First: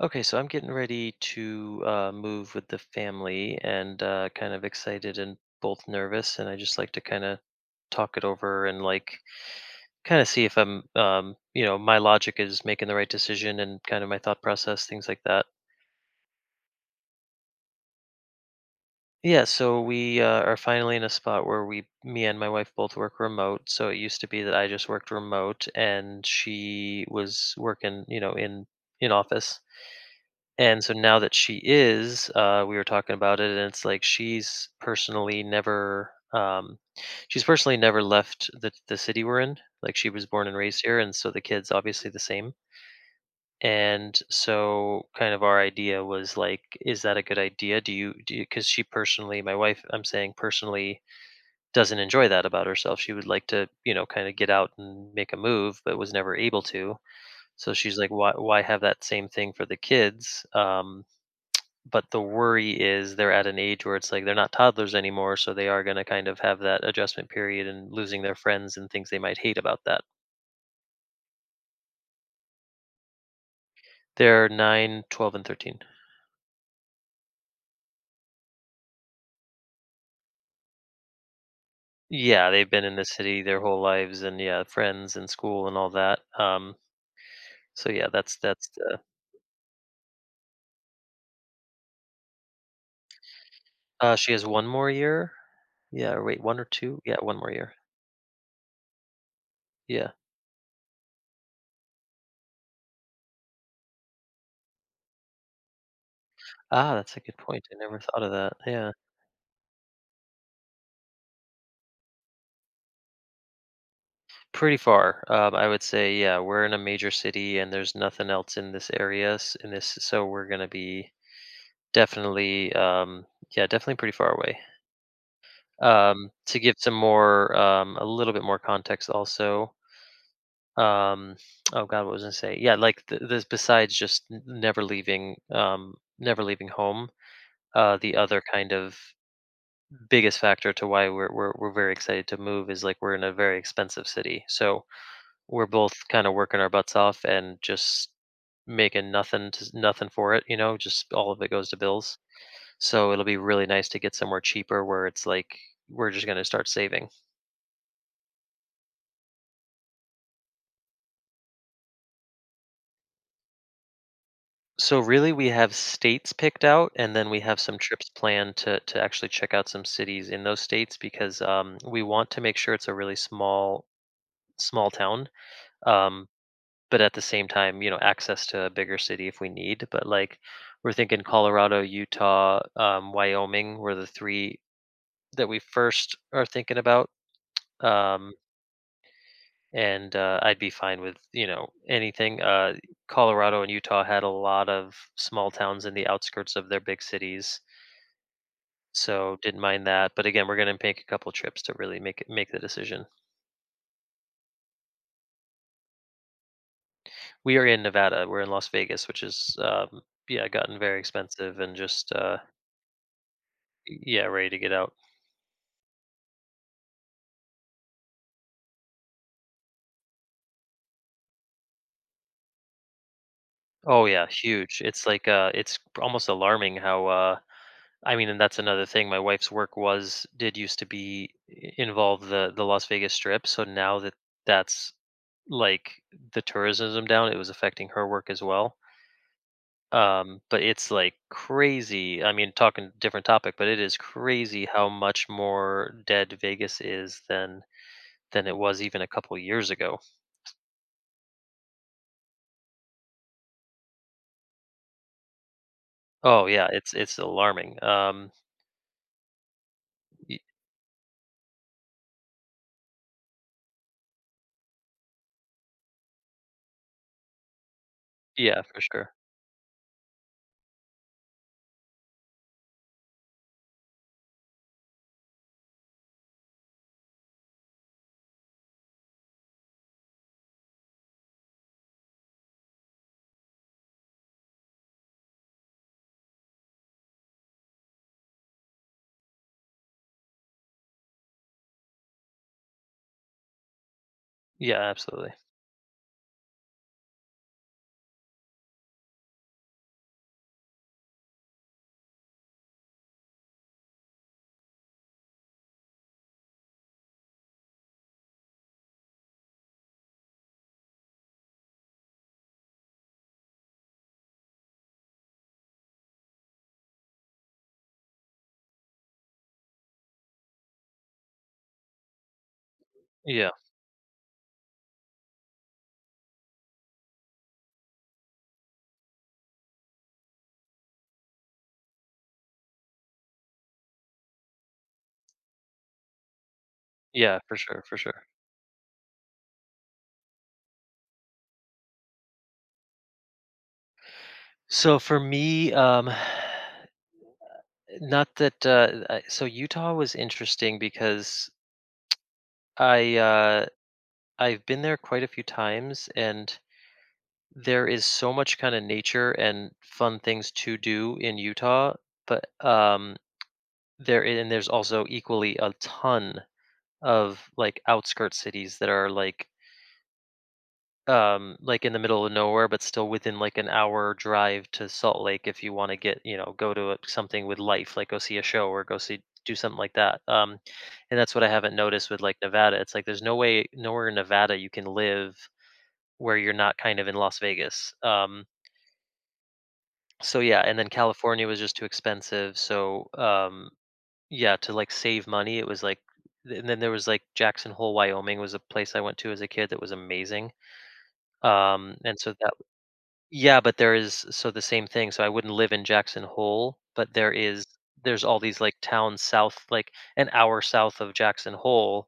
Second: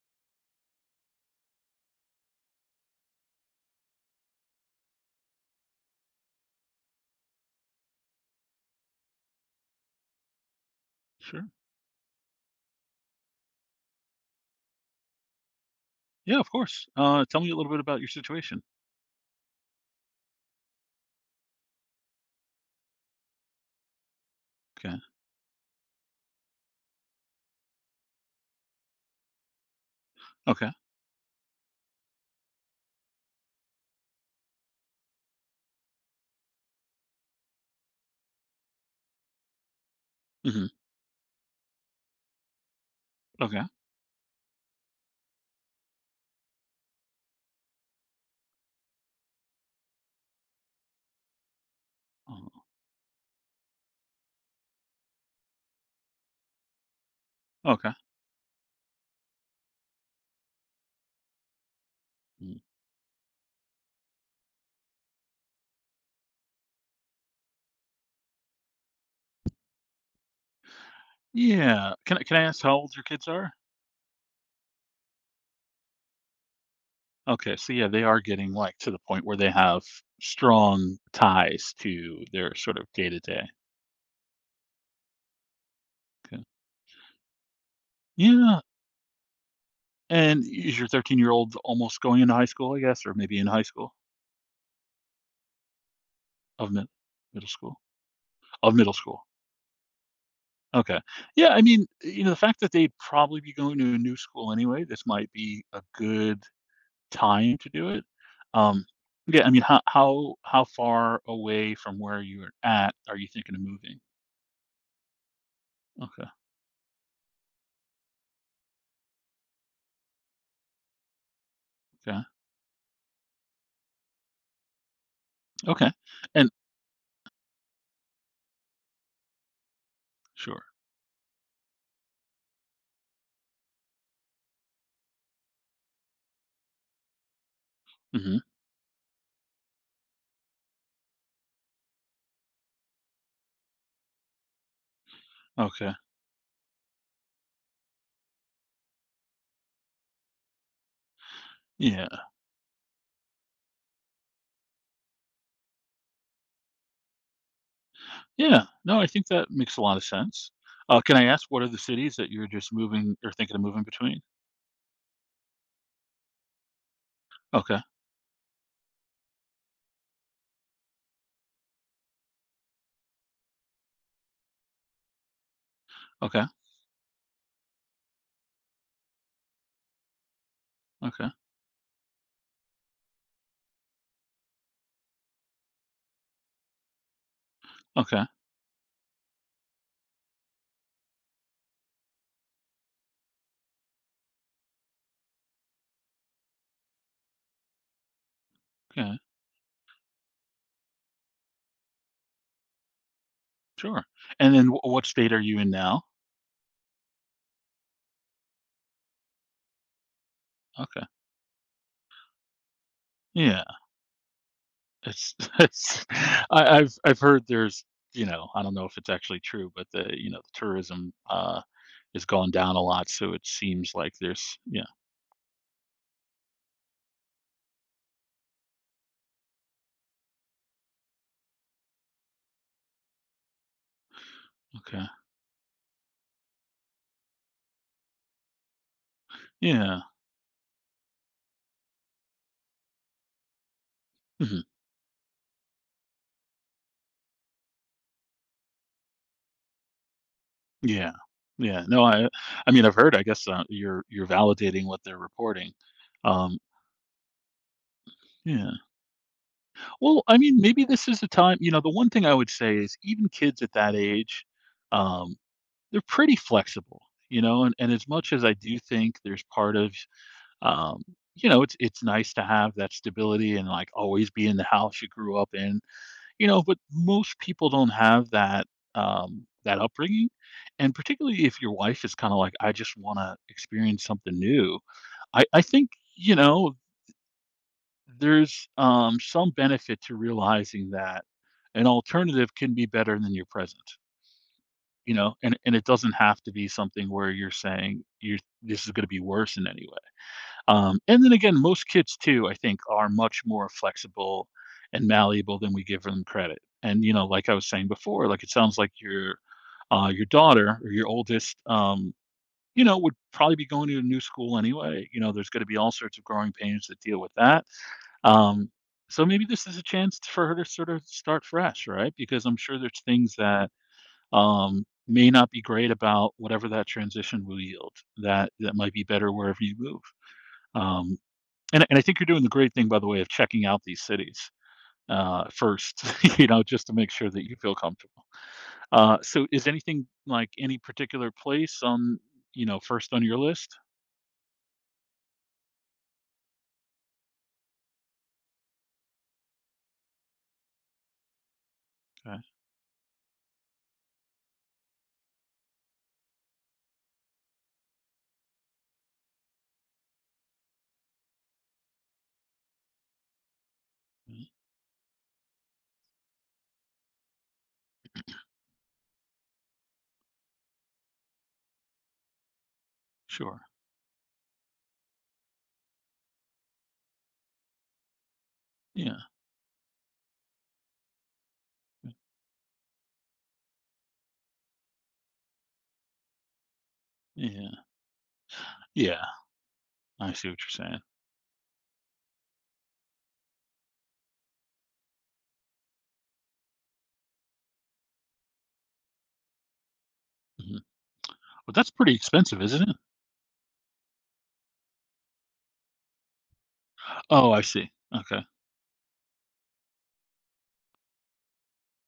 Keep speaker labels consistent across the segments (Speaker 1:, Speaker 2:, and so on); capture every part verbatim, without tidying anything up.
Speaker 1: Okay, so I'm getting ready to uh, move with the family and uh, kind of excited and both nervous. And I just like to kind of talk it over and like kind of see if I'm, um,
Speaker 2: Sure.
Speaker 1: you know, my logic is making the right decision and kind of my thought process, things like that.
Speaker 2: Yeah, of course. Uh, tell me a little bit about your situation.
Speaker 1: Yeah, so we uh, are finally in a spot where we, me and my wife both work remote. So it used to be that I just
Speaker 2: Okay.
Speaker 1: worked remote and she was working, you know, in in office.
Speaker 2: Okay.
Speaker 1: And so now that she is, uh, we were talking about it, and it's like she's personally never, um, she's personally never left the the city we're in. Like she was born and
Speaker 2: Hmm.
Speaker 1: raised here, and so the kids obviously the same.
Speaker 2: Okay.
Speaker 1: And so, kind of our idea was like, is that a good idea? Do you do? Because she personally, my wife, I'm saying personally, doesn't enjoy that
Speaker 2: Oh,
Speaker 1: about herself. She would like to, you know, kind of get out and make a move, but was never able to. So
Speaker 2: okay.
Speaker 1: she's like, why why have that same thing for the kids. Um, but the
Speaker 2: Mm.
Speaker 1: worry is they're at an age where it's like they're not toddlers anymore, so they are going to kind of have that adjustment period and losing their friends and things they might hate about that.
Speaker 2: Yeah. Can I can I ask how old your kids are?
Speaker 1: They're nine, twelve, and thirteen.
Speaker 2: Okay. So yeah, they are getting like to the point where they have strong ties to
Speaker 1: Yeah,
Speaker 2: their
Speaker 1: they've
Speaker 2: sort
Speaker 1: been
Speaker 2: of
Speaker 1: in the
Speaker 2: day to
Speaker 1: city
Speaker 2: day.
Speaker 1: their whole lives and yeah, friends and school and all that.
Speaker 2: Okay.
Speaker 1: Um, so yeah, that's
Speaker 2: Yeah.
Speaker 1: that's the
Speaker 2: And is your thirteen year old almost going into high school, I guess, or maybe in high school
Speaker 1: uh she has one more year. Yeah, or wait, one or
Speaker 2: of mid-
Speaker 1: two? Yeah, one
Speaker 2: middle
Speaker 1: more year.
Speaker 2: school of middle school?
Speaker 1: Yeah.
Speaker 2: Okay. Yeah. I mean, you know, the fact that they'd probably be going to a new school anyway, this might be a good
Speaker 1: Ah, that's a good
Speaker 2: time
Speaker 1: point.
Speaker 2: to
Speaker 1: I
Speaker 2: do
Speaker 1: never
Speaker 2: it.
Speaker 1: thought of that.
Speaker 2: Um,
Speaker 1: Yeah.
Speaker 2: yeah, I mean, how how how far away from where you're at are you thinking of moving?
Speaker 1: Pretty far. Um, I would say,
Speaker 2: Okay,
Speaker 1: yeah, we're in a major city and there's nothing else in this area s- in this so we're going to be
Speaker 2: okay,
Speaker 1: definitely, um yeah, definitely pretty far away.
Speaker 2: okay,
Speaker 1: Um
Speaker 2: and
Speaker 1: to give some more um a little bit more context also.
Speaker 2: sure.
Speaker 1: Um oh god, what was I going to say? Yeah, like th- this besides just n- never leaving um never leaving home. Uh the
Speaker 2: Hmm.
Speaker 1: other kind of biggest factor to why we're we're we're very excited to move is like we're in a very expensive city. So we're
Speaker 2: Okay,
Speaker 1: both kind of working our butts off and just making nothing to, nothing for it you know just all of it goes to
Speaker 2: yeah,
Speaker 1: bills. So it'll be really nice to get somewhere cheaper where it's like we're just going to start saving.
Speaker 2: yeah. No, I think that makes a lot of sense. Uh, can I ask what are the cities that you're just moving or thinking of moving between?
Speaker 1: So really we have states picked out, and then we have some
Speaker 2: Okay,
Speaker 1: trips planned to to actually check out some cities in those states because um, we want to make sure it's a really small small town. um,
Speaker 2: okay,
Speaker 1: but at the same time, you know, access to a bigger city if we need. But like, we're thinking
Speaker 2: okay,
Speaker 1: Colorado, Utah, um, Wyoming were the three that we first are thinking about.
Speaker 2: okay,
Speaker 1: Um, and uh, I'd be fine with you know anything. Uh, Colorado and Utah had a lot of small towns in the outskirts of their big cities,
Speaker 2: okay,
Speaker 1: so didn't mind that. But again, we're going to make a couple trips to really make it make the decision.
Speaker 2: sure. And then wh- what state are you in now?
Speaker 1: We are in Nevada. We're in Las Vegas, which is, um, yeah, gotten very
Speaker 2: Okay,
Speaker 1: expensive and just, uh,
Speaker 2: yeah.
Speaker 1: yeah, ready to get out.
Speaker 2: It's, it's I, I've I've heard there's, you know I don't know if it's actually true, but the, you know the tourism, uh is gone down a lot, so it seems
Speaker 1: Oh
Speaker 2: like
Speaker 1: yeah,
Speaker 2: there's,
Speaker 1: huge.
Speaker 2: yeah,
Speaker 1: It's like uh it's almost alarming how. uh I mean, and that's another thing, my wife's work was did used to be i- involve the the Las Vegas strip. So now that that's,
Speaker 2: okay,
Speaker 1: like, the tourism down, it was affecting her work as well.
Speaker 2: yeah,
Speaker 1: Um but it's like crazy. I mean, talking different topic, but it is
Speaker 2: mhm,
Speaker 1: crazy how much more dead Vegas is than than it was even a couple years ago.
Speaker 2: yeah, yeah, no, I I mean, I've heard, I guess, uh, you're you're validating what they're reporting.
Speaker 1: Oh
Speaker 2: Um,
Speaker 1: yeah, it's it's alarming. Um
Speaker 2: yeah. Well,
Speaker 1: y-
Speaker 2: I mean, maybe this is the time. You know, the one thing I would say is even kids at that age, um, they're pretty flexible. You know, and, and as much as I
Speaker 1: yeah,
Speaker 2: do
Speaker 1: for sure.
Speaker 2: think there's part of um, you know, it's it's nice to have that stability and like always be in the house you grew up in, you know. But most people don't have that um, that upbringing, and particularly if your wife is kind of like, I just want to experience something new. I I think, you know there's, um, some benefit to realizing that an alternative can be better than your present.
Speaker 1: Yeah,
Speaker 2: You
Speaker 1: absolutely.
Speaker 2: know, and and it doesn't have to be something where you're saying, you're this is going to be worse in any way. Um, and then again, most kids too, I think, are much more flexible and malleable than we give them credit. And you know, like I was saying before, like it sounds like your uh, your daughter or your oldest, um, you know, would probably be going to a new school anyway. You know, there's going to be all sorts of growing pains that deal with that. Um, so maybe this is a chance for her to sort of start fresh, right? Because I'm sure there's things
Speaker 1: Yeah.
Speaker 2: that, um, may not be great about whatever that transition will yield. That that might be better wherever you move. Um, and and I think you're doing the great thing, by the way, of checking out these cities, uh, first, you know, just to make sure
Speaker 1: Yeah,
Speaker 2: that you
Speaker 1: for
Speaker 2: feel
Speaker 1: sure, for
Speaker 2: comfortable.
Speaker 1: sure.
Speaker 2: Uh, so, is anything like any particular place on, you know, first on your list?
Speaker 1: So for me, um, not that uh, I, so Utah was interesting because
Speaker 2: Okay.
Speaker 1: I uh, I've been there quite a few times, and there is so much kind of nature and fun things to do in Utah. But um, there
Speaker 2: Mm.
Speaker 1: and there's also equally a ton of like outskirt cities that are like. Um, like in the middle of nowhere, but still within like
Speaker 2: Sure.
Speaker 1: an hour drive to Salt Lake if you want to get, you know, go to a, something with life, like go see a show or go
Speaker 2: Yeah.
Speaker 1: see do something like that. Um, and that's what I haven't noticed with like Nevada. It's like there's no way nowhere in Nevada you can live where you're not kind of in Las
Speaker 2: Yeah.
Speaker 1: Vegas. Um,
Speaker 2: Yeah. I
Speaker 1: so
Speaker 2: see what
Speaker 1: yeah, and
Speaker 2: you're
Speaker 1: then
Speaker 2: saying.
Speaker 1: California was just too expensive. So um, yeah, to like save money, it was like, and then there was like Jackson Hole, Wyoming was a place I went to as a kid that was amazing.
Speaker 2: Mhm. But that's
Speaker 1: Um,
Speaker 2: pretty
Speaker 1: and so,
Speaker 2: expensive, isn't it?
Speaker 1: yeah, but there is, so the same thing. So I wouldn't live in Jackson Hole, but there
Speaker 2: Oh, I
Speaker 1: is
Speaker 2: see.
Speaker 1: there's all
Speaker 2: Okay.
Speaker 1: these like towns south, like an hour south of Jackson Hole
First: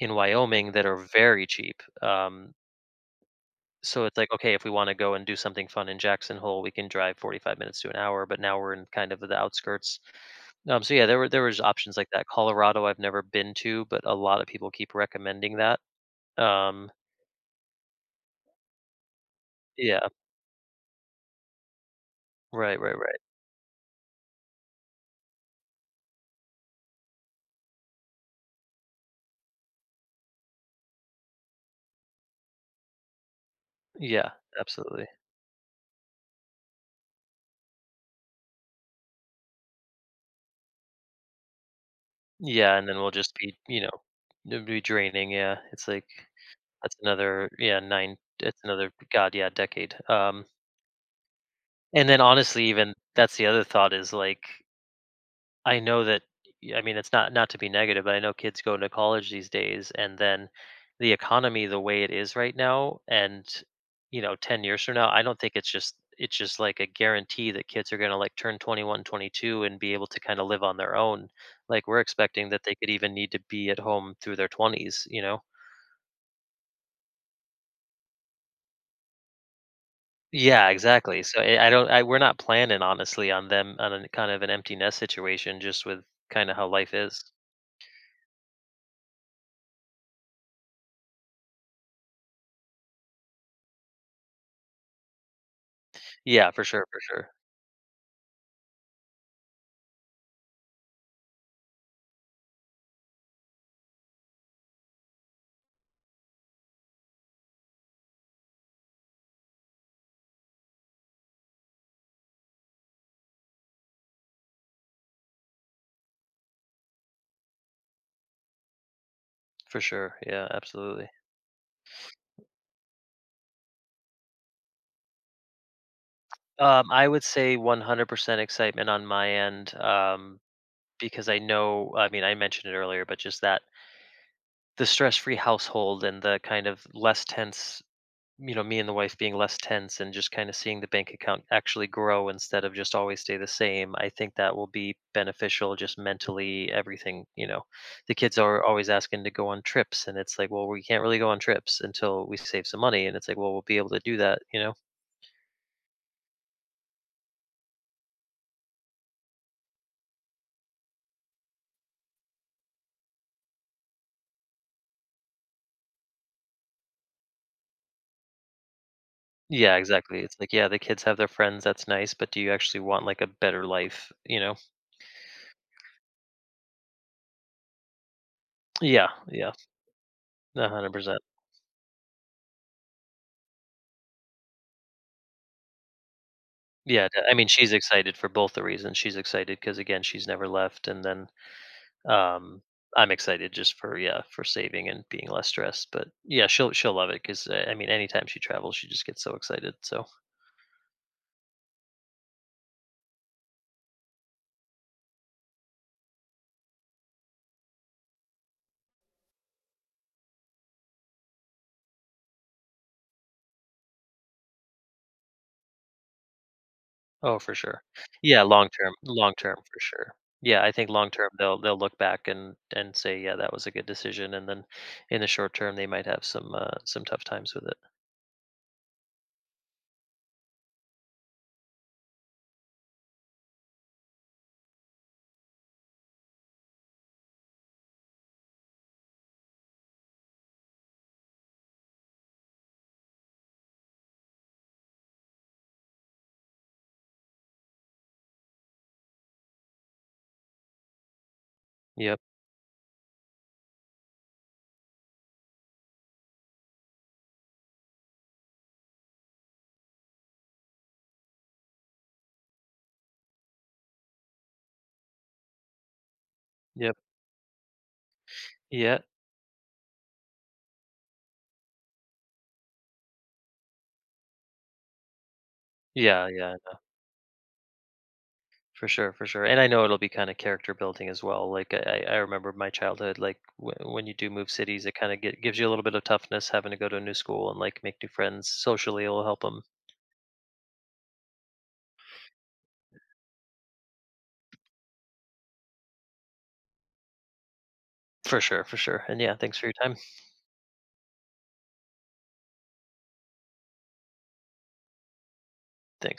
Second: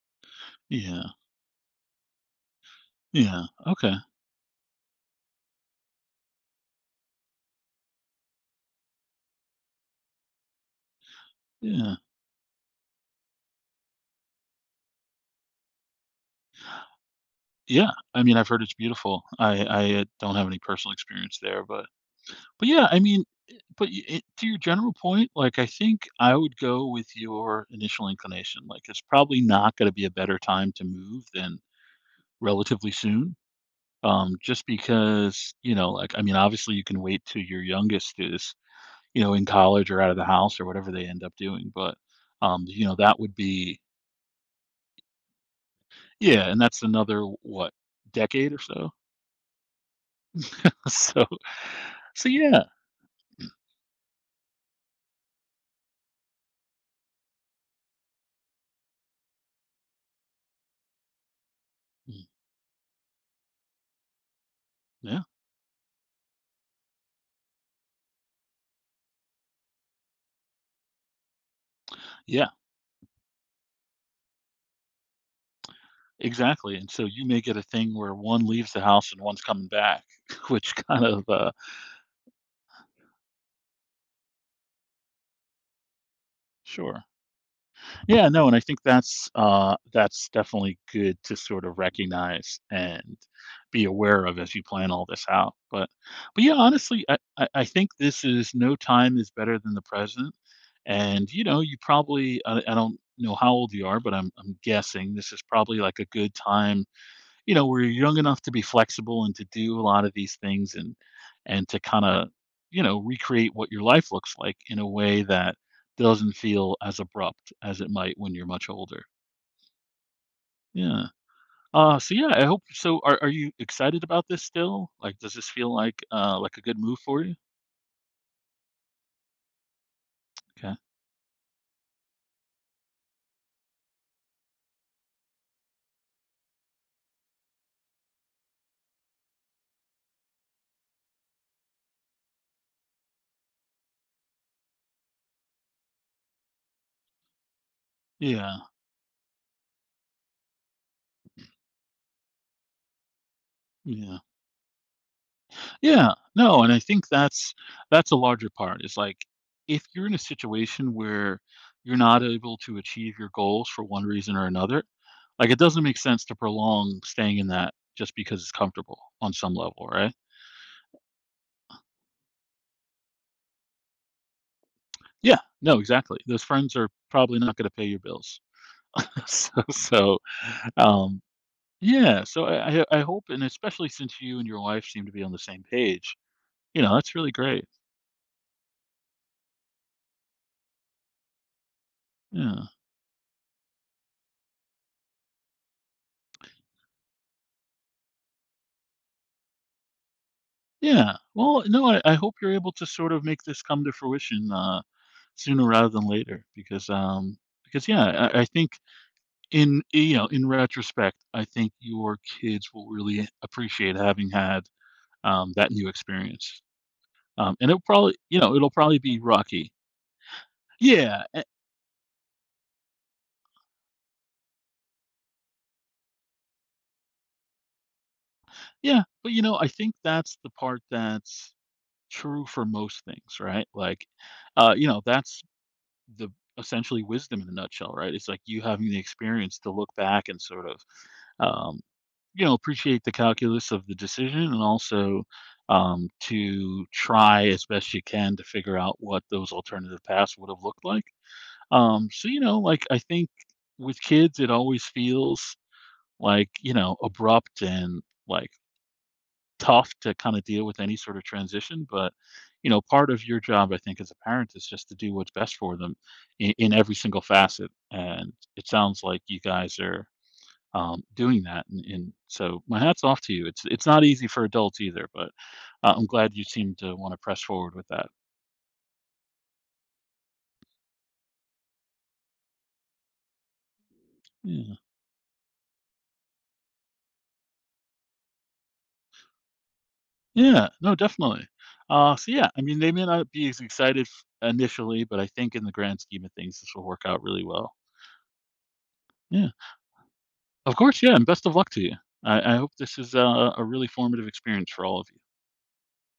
Speaker 1: in Wyoming that are
Speaker 2: Yeah.
Speaker 1: very cheap. Um,
Speaker 2: Yeah. Okay.
Speaker 1: so it's like, okay, if we want to go and do something fun in Jackson Hole, we can drive forty-five minutes to an hour. But now we're in kind of the outskirts. Um, so yeah, there were there was options
Speaker 2: Yeah.
Speaker 1: like that. Colorado, I've never been to, but a lot of people keep recommending that. Um,
Speaker 2: Yeah. I mean, I've heard it's beautiful. I I uh,
Speaker 1: yeah,
Speaker 2: don't have any personal experience there, but But
Speaker 1: right,
Speaker 2: yeah,
Speaker 1: right,
Speaker 2: I
Speaker 1: right.
Speaker 2: mean, eh, but y it to your general point, like, I think I would go with your initial inclination, like, it's probably not gonna be a better time to move than relatively soon,
Speaker 1: Yeah,
Speaker 2: um, just
Speaker 1: absolutely.
Speaker 2: because, you know, like, I mean, obviously, you can wait till your youngest is, you know, in college or out of the house or whatever they end up doing, but, um,
Speaker 1: Yeah,
Speaker 2: you
Speaker 1: and then
Speaker 2: know,
Speaker 1: we'll
Speaker 2: that
Speaker 1: just
Speaker 2: would
Speaker 1: be, you
Speaker 2: be,
Speaker 1: know, it'll be draining, yeah. It's like
Speaker 2: yeah, and that's
Speaker 1: that's
Speaker 2: another,
Speaker 1: another,
Speaker 2: what,
Speaker 1: yeah, nine,
Speaker 2: decade or
Speaker 1: that's
Speaker 2: so?
Speaker 1: another, god, yeah, decade. Um,
Speaker 2: So
Speaker 1: and then
Speaker 2: so
Speaker 1: honestly,
Speaker 2: yeah.
Speaker 1: even that's the other thought is like, I know that, I mean, it's not not to be negative, but I know kids go into college these days, and then the economy the way it
Speaker 2: Mm,
Speaker 1: is right now, and you know, ten years from now, I
Speaker 2: yeah.
Speaker 1: don't think it's just it's just like a guarantee that kids are going to like turn twenty one, twenty two, and be able to kind of live on their own. Like we're expecting
Speaker 2: Yeah.
Speaker 1: that they could even need to be at home through their twenties, you know.
Speaker 2: Exactly, and so you may get a thing where one leaves the house and one's coming back,
Speaker 1: Yeah,
Speaker 2: which kind
Speaker 1: exactly.
Speaker 2: of,
Speaker 1: So
Speaker 2: uh
Speaker 1: I I don't I we're not planning honestly on them on a kind of an empty nest situation just with kind of how life
Speaker 2: sure.
Speaker 1: is.
Speaker 2: Yeah, no, and I think that's, uh that's definitely good to sort of recognize and be aware of as you plan all this out, but but
Speaker 1: Yeah,
Speaker 2: yeah,
Speaker 1: for sure, for
Speaker 2: honestly, I
Speaker 1: sure.
Speaker 2: I I think this is no time is better than the present, and, you know, you probably I I don't know how old you are, but I'm I'm guessing this is probably like a good time, you know, we're young enough to be flexible and to do a lot of these things and and to kind of, you know, recreate what your life looks like in a way that doesn't feel as abrupt as it might when you're much older.
Speaker 1: For sure. Yeah,
Speaker 2: Yeah.
Speaker 1: absolutely.
Speaker 2: Uh so yeah, I hope so, are are you excited about this still? Like does this feel like, uh like a good
Speaker 1: Um,
Speaker 2: move
Speaker 1: I
Speaker 2: for
Speaker 1: would
Speaker 2: you?
Speaker 1: say one hundred percent excitement on my end, um,
Speaker 2: Okay.
Speaker 1: because I know, I mean, I mentioned it earlier, but just that the stress free household and the kind of less tense, you know, me and the wife being less tense and just kind of seeing the bank account actually grow instead of just always stay the same. I think that will be beneficial just mentally, everything, you know. The kids are
Speaker 2: Yeah.
Speaker 1: always asking to go on trips, and it's like, well, we can't really go on trips until we save some money. And it's like, well, we'll be able to do
Speaker 2: Yeah.
Speaker 1: that, you know.
Speaker 2: Yeah. No, and I think that's that's a larger part. Is like if you're in a situation where you're not able to achieve your goals for one reason or another, like it doesn't make sense to prolong staying in that just because it's comfortable on some
Speaker 1: Yeah,
Speaker 2: level, right?
Speaker 1: exactly. It's like, yeah, the kids have their friends, that's nice, but do you actually want like a better life, you know?
Speaker 2: Yeah, no, exactly. Those friends are probably not going to pay your bills.
Speaker 1: Yeah,
Speaker 2: so,
Speaker 1: yeah,
Speaker 2: so
Speaker 1: one hundred percent.
Speaker 2: um, yeah, so, I, I I hope, and especially since you and your wife seem to be on the same page, you know,
Speaker 1: Yeah,
Speaker 2: that's really
Speaker 1: I mean,
Speaker 2: great.
Speaker 1: she's excited for both the reasons. She's excited because again, she's never left, and then um,
Speaker 2: Yeah.
Speaker 1: I'm excited just for, yeah, for saving and being less stressed. But yeah, she'll she'll love it because I mean, anytime she travels, she just gets so excited. So.
Speaker 2: Yeah. Well, no, I, I hope you're able to sort of make this come to fruition, uh, sooner rather than later because, um, because yeah, I, I think, In eh, you know, in retrospect, I think your kids will really appreciate having had, um, that new experience.
Speaker 1: Oh, for
Speaker 2: Um, and it'll
Speaker 1: sure.
Speaker 2: probably you
Speaker 1: Yeah,
Speaker 2: know,
Speaker 1: long
Speaker 2: it'll
Speaker 1: term,
Speaker 2: probably be
Speaker 1: long term
Speaker 2: rocky.
Speaker 1: for sure. Yeah, I think long
Speaker 2: Yeah,
Speaker 1: term
Speaker 2: eh
Speaker 1: they'll they'll look back and and say, yeah, that was a good decision. And then in the short term, they might have some uh, some tough times with it.
Speaker 2: yeah, but, you know, I think that's the part that's true for most things, right? Like, uh, you know, that's the essentially wisdom in a nutshell, right? It's like you having the experience to look back and sort of, um you know, appreciate the calculus of the decision and also, um, to try as best you can to figure out what those alternative paths would have looked like. Um,
Speaker 1: Yep,
Speaker 2: so, you know, like I think with kids, it always feels like, you know, abrupt and like tough to kind of deal with any sort of transition. But, you know, part of your job, I think, as a parent is just to do what's best for them in, in every
Speaker 1: yep,
Speaker 2: single facet. And it
Speaker 1: yeah,
Speaker 2: sounds like you guys are, um, doing that. And, and so my hat's off to you. It's it's not easy for adults either, but uh, I'm
Speaker 1: yeah,
Speaker 2: glad you
Speaker 1: yeah,
Speaker 2: seem to want to press forward with that.
Speaker 1: for sure, for sure. And I know it'll be kind of character building as well. Like I, I I remember my childhood. Like w- when you do move
Speaker 2: Yeah,
Speaker 1: cities, it kind of get, gives you a little bit of toughness having to go to a new school and like make new friends socially. It'll help them
Speaker 2: yeah, no, definitely. Uh, so yeah, I mean, they may not be as excited f- initially, but I think in the grand scheme of things, this will work out really well.
Speaker 1: for sure, for sure. And yeah,
Speaker 2: Yeah,
Speaker 1: thanks for your time.
Speaker 2: of course. Yeah, and best of luck to you. I, I hope this is a, a really formative experience for all of you.
Speaker 1: Thanks.